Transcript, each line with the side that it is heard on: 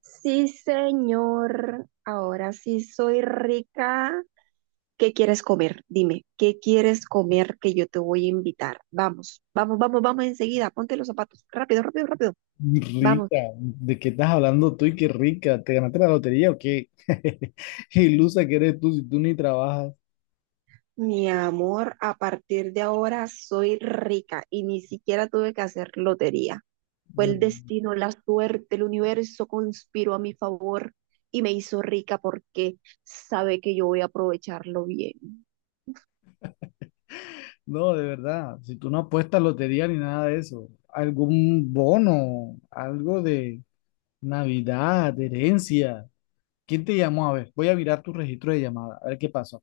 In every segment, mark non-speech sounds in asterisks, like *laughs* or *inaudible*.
right: Sí, señor. Ahora sí soy rica. ¿Qué quieres comer? Dime, ¿qué quieres comer que yo te voy a invitar? Vamos, vamos, vamos, vamos enseguida. Ponte los zapatos. Rápido, rápido, rápido. Vamos.
left: Rica, ¿de qué estás hablando tú y qué rica? ¿Te ganaste la lotería o qué? *laughs* Ilusa que eres tú si tú ni trabajas.
right: Mi amor, a partir de ahora soy rica y ni siquiera tuve que hacer lotería. Fue el
left: Mm.
right: destino, la suerte, el universo conspiró a mi favor y me hizo rica porque sabe que yo voy a aprovecharlo bien.
left: No, de verdad, si tú no apuestas lotería ni nada de eso, algún bono, algo de Navidad, de herencia. ¿Quién te llamó? A ver, voy a mirar tu registro de llamada, a ver qué pasó.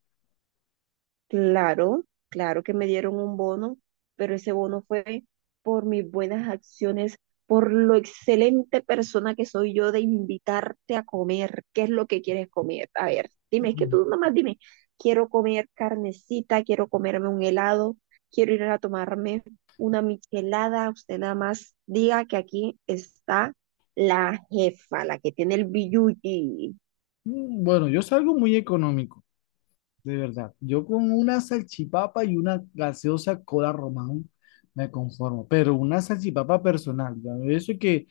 right: Claro, claro que me dieron un bono, pero ese bono fue por mis buenas acciones, por lo excelente persona que soy yo de invitarte a comer. ¿Qué es lo que quieres comer? A ver, dime, es que
left: Mm,
right: tú nomás dime, quiero comer carnecita, quiero comerme un helado, quiero ir a tomarme una michelada. Usted nada más diga que aquí está la jefa, la que tiene el billuyi.
left: Bueno, yo salgo muy económico, de verdad. Yo con una salchipapa y una gaseosa cola Román me conformo, pero una salchipapa personal, ya, Eso que,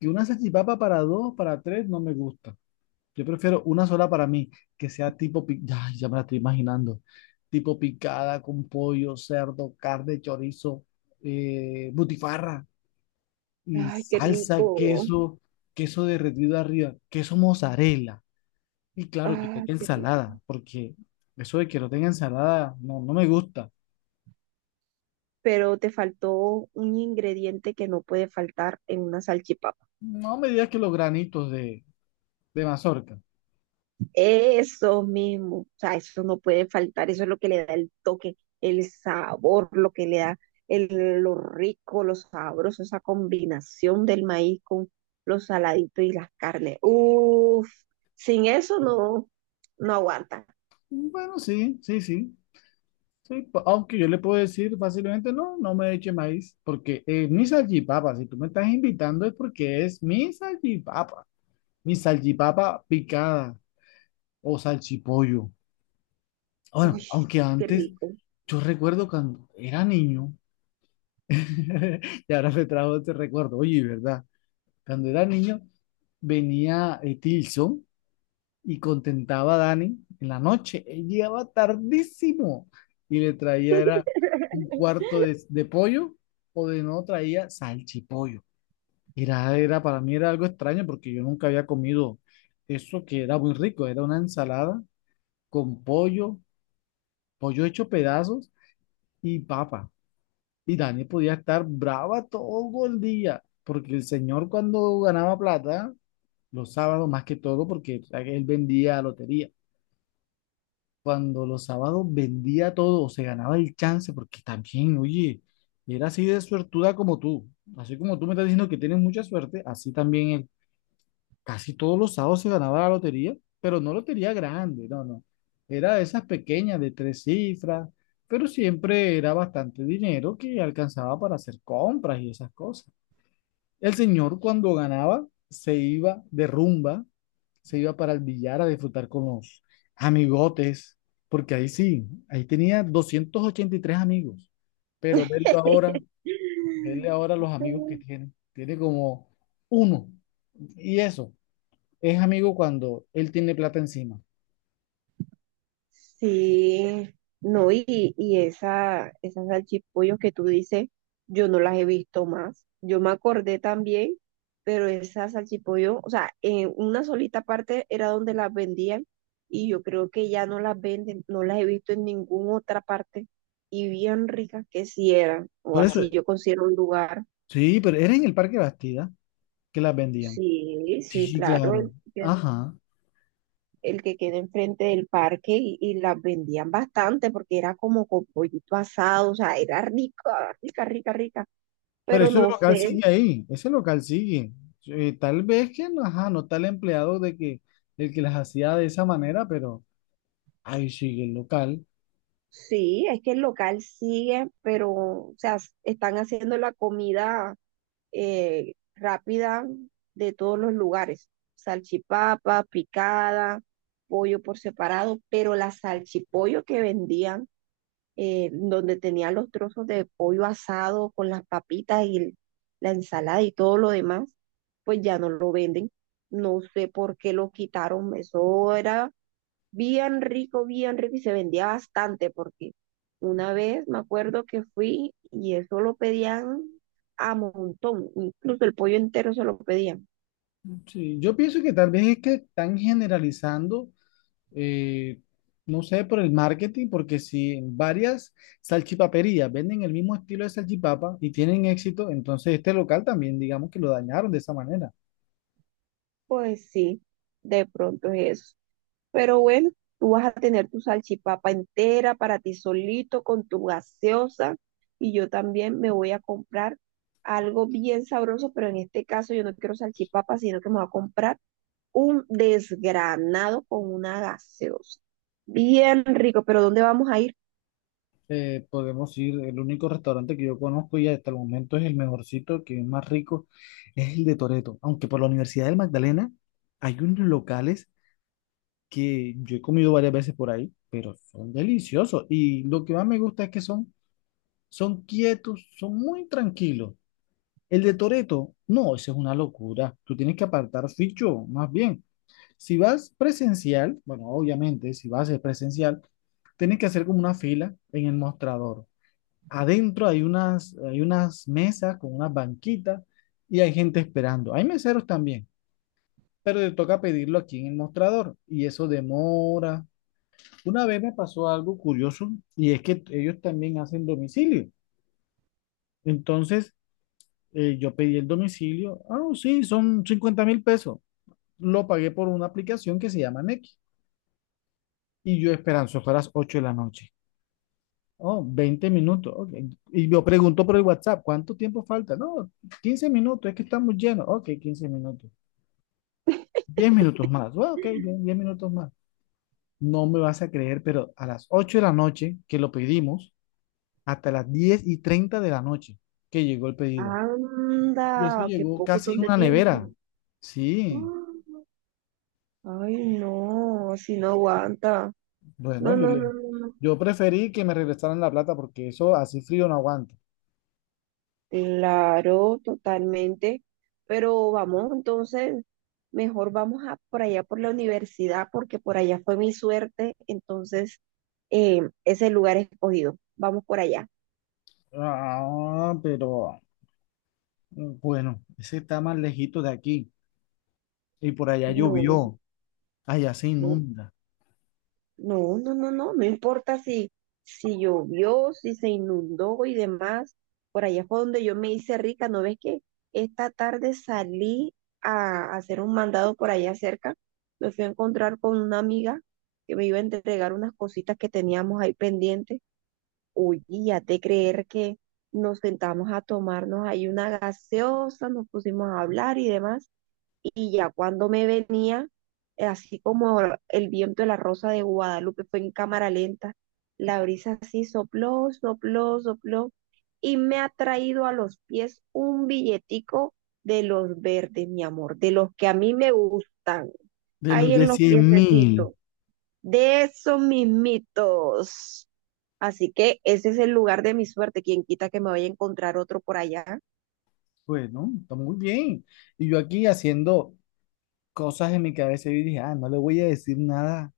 left: que una salchipapa para dos, para tres, no me gusta. Yo prefiero una sola para mí, que sea tipo, ay, ya me la estoy imaginando, tipo picada con pollo, cerdo, carne, chorizo, butifarra y
right: Ay, qué
left: salsa,
right: rico.
left: queso, queso derretido arriba, queso mozzarella. Y claro, que tenga
right: Ay, qué rico.
left: ensalada, porque eso de que no tenga ensalada no, no me gusta.
right: Pero te faltó un ingrediente que no puede faltar en una salchipapa.
left: No me digas que los granitos de mazorca.
right: Eso mismo, o sea, eso no puede faltar, eso es lo que le da el toque, el sabor, lo que le da el, lo rico, lo sabroso, esa combinación del maíz con los saladitos y las carnes. Uf, sin eso no, no aguanta.
left: Bueno, sí, sí, sí, sí. Aunque yo le puedo decir fácilmente, no, no me eche maíz, porque es mi salchipapa. Si tú me estás invitando es porque es mi salchipapa. Mi salchipapa picada o salchipollo.
right: Uy,
left: Bueno, aunque
right: qué
left: antes
right: rico.
left: yo recuerdo cuando era niño, *laughs* y ahora me trajo este recuerdo. Oye, ¿verdad? Cuando era niño, venía Tilson y contentaba a Dani en la noche. Él llegaba tardísimo y le traía era un cuarto de pollo o de no traía salchipollo. Para mí era algo extraño porque yo nunca había comido eso que era muy rico. Era una ensalada con pollo, pollo hecho pedazos y papa. Y Dani podía estar brava todo el día porque el señor cuando ganaba plata. Los sábados más que todo, porque o sea, que él vendía lotería. Cuando los sábados vendía todo, se ganaba el chance porque también, oye, era así de suertuda como tú. Así como tú me estás diciendo que tienes mucha suerte, así también él. Casi todos los sábados se ganaba la lotería, pero no lotería grande, no, no. Era de esas pequeñas de tres cifras, pero siempre era bastante dinero que alcanzaba para hacer compras y esas cosas. El señor cuando ganaba se iba de rumba, se iba para el billar a disfrutar con los amigotes, porque ahí sí, ahí tenía 283 amigos, pero verlo ahora, verle ahora los amigos que
right: *laughs*
left: tiene, tiene como uno, y eso, es amigo cuando él tiene plata encima.
right: Sí, no, y esa, esas salchipollos que tú dices, yo no las he visto más. Yo me acordé también, pero esas salchipollos, o sea, en una solita parte era donde las vendían y yo creo que ya no las venden, no las he visto en ninguna otra parte y bien ricas que sí eran, o
left: Por eso,
right: así yo considero un lugar.
left: sí, pero era en el Parque Bastida que las vendían.
right: Sí, sí,
left: Sí, claro.
right: claro,
left: Ajá.
right: el que queda enfrente del parque y las vendían bastante porque era como con pollito asado, o sea, era rica, rica, rica, rica.
left: Pero
right: Pero
left: ese
right: no
left: local
right: sé,
left: sigue ahí, ese local sigue. Tal vez que no, ajá, no está el empleado de que, el que las hacía de esa manera, pero ahí sigue el local.
right: sí, es que el local sigue, pero, o sea, están haciendo la comida rápida de todos los lugares. Salchipapa, picada, pollo por separado, pero la salchipollo que vendían donde tenía los trozos de pollo asado con las papitas y la ensalada y todo lo demás, pues ya no lo venden. No sé por qué lo quitaron. Eso era bien rico y se vendía bastante porque una vez me acuerdo que fui y eso lo pedían a montón, incluso el pollo entero se lo pedían.
left: Sí, yo pienso que tal vez es que están generalizando, eh, no sé, por el marketing, porque si en varias salchipaperías venden el mismo estilo de salchipapa y tienen éxito, entonces este local también, digamos que lo dañaron de esa manera.
right: Pues sí, de pronto es eso. Pero bueno, tú vas a tener tu salchipapa entera para ti solito, con tu gaseosa, y yo también me voy a comprar algo bien sabroso, pero en este caso yo no quiero salchipapa, sino que me voy a comprar un desgranado con una gaseosa. Bien rico, pero ¿dónde vamos a ir?
left: Podemos ir, el único restaurante que yo conozco y hasta el momento es el mejorcito, que es más rico, es el de Toreto. Aunque por la Universidad del Magdalena hay unos locales que yo he comido varias veces por ahí, son deliciosos. Y lo que más me gusta es que son quietos, son muy tranquilos. El de Toreto, no, eso es una locura. Tú tienes que apartar ficho, más bien. Si vas presencial, bueno, obviamente, si vas a ser presencial, tienes que hacer como una fila en el mostrador. Adentro hay unas mesas con unas banquitas y hay gente esperando. Hay meseros también, pero te toca pedirlo aquí en el mostrador y eso demora. Una vez me pasó algo curioso y es que ellos también hacen domicilio. Entonces yo pedí el domicilio. Ah, oh, sí, son $50.000. Lo pagué por una aplicación que se llama Nequi y yo esperando, eso fue a las 8 de la noche. Oh, 20 minutos. Ok. Y yo pregunto por el WhatsApp, ¿cuánto tiempo falta? No, 15 minutos, es que estamos llenos. Ok, 15 minutos. 10 minutos más. Bueno, ok, bien, 10 minutos más. No me vas a creer, pero a las 8 de la noche que lo pedimos, hasta las 10:30 de la noche que llegó el pedido. Y eso
right: Anda, qué
left: llegó
right: poco
left: casi
right: ton
left: en
right: de
left: una
right: tiempo.
left: nevera. Sí,
right: Mm, ay, no, si no aguanta.
left: bueno,
right: No, no, no,
left: Lule,
right: no, no.
left: yo preferí que me regresaran la plata porque eso así frío no aguanta.
right: Claro, totalmente. Pero vamos, entonces, mejor vamos a por allá por la universidad, porque por allá fue mi suerte. Entonces, es lugar escogido. Vamos por allá.
left: Ah, pero bueno, ese está más lejito de aquí. Y por allá
right: No,
left: llovió, allá se
right: no.
left: inunda,
right: No, no, no, no, no importa si, si llovió, si se inundó y demás. Por allá fue donde yo me hice rica, ¿no ves que esta tarde salí a hacer un mandado por allá cerca? Me fui a encontrar con una amiga que me iba a entregar unas cositas que teníamos ahí pendientes. Oye, ya te creer que nos sentamos a tomarnos ahí una gaseosa, nos pusimos a hablar y demás y ya cuando me venía, así como el viento de la Rosa de Guadalupe fue en cámara lenta, la brisa así sopló, sopló, sopló y me ha traído a los pies un billetico de los verdes, mi amor, de los que a mí me gustan,
left: de
right: ahí
left: los
right: en
left: de
right: los
left: 100.000.
right: piececitos, de esos mismitos. Así que ese es el lugar de mi suerte. Quien quita que me vaya a encontrar otro por allá.
left: Bueno, está muy bien. Y yo aquí haciendo cosas en mi cabeza y dije, ah, no le voy a decir nada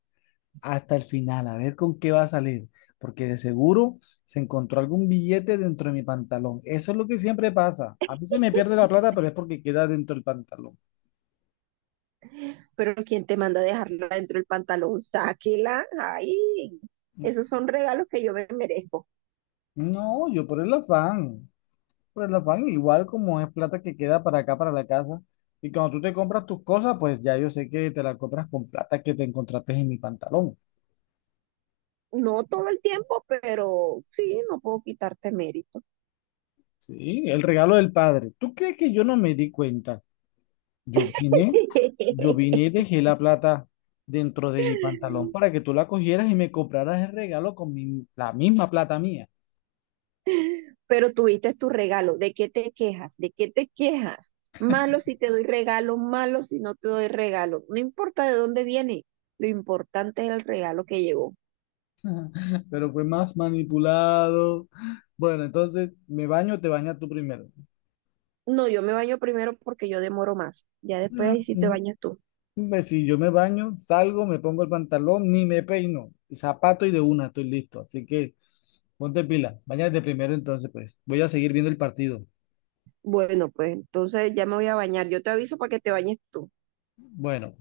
left: hasta el final, a ver con qué va a salir, porque de seguro se encontró algún billete dentro de mi pantalón. Eso es lo que siempre pasa. A mí se me pierde la plata, pero es porque queda dentro del pantalón.
right: Pero ¿quién te manda a dejarla dentro del pantalón? Sáquela. Ay, esos son regalos que yo me merezco.
left: No, yo por el afán. Por el afán, igual como es plata que queda para acá, para la casa. Y cuando tú te compras tus cosas, pues ya yo sé que te la compras con plata que te encontraste en mi pantalón.
right: No todo el tiempo, pero sí, no puedo quitarte mérito.
left: Sí, el regalo del padre. ¿Tú crees que yo no me di cuenta? Yo vine, yo vine
right: *laughs*
left: y dejé la plata dentro de mi pantalón para que tú la cogieras y me compraras el regalo con la misma plata mía.
right: Pero tuviste tu regalo. ¿De qué te quejas? ¿De qué te quejas? Malo si te doy regalo, malo si no te doy regalo. No importa de dónde viene, lo importante es el regalo que llegó.
left: *laughs* Pero fue más manipulado. Bueno, entonces me baño, te bañas tú primero.
right: No, yo me baño primero porque yo demoro más. Ya después ahí sí te bañas tú.
left: Pues, si yo me baño, salgo, me pongo el pantalón, ni me peino, zapato y de una estoy listo. Así que ponte pila, bañate primero entonces, pues. Voy a seguir viendo el partido.
right: Bueno, pues entonces ya me voy a bañar. Yo te aviso para que te bañes tú.
left: Bueno,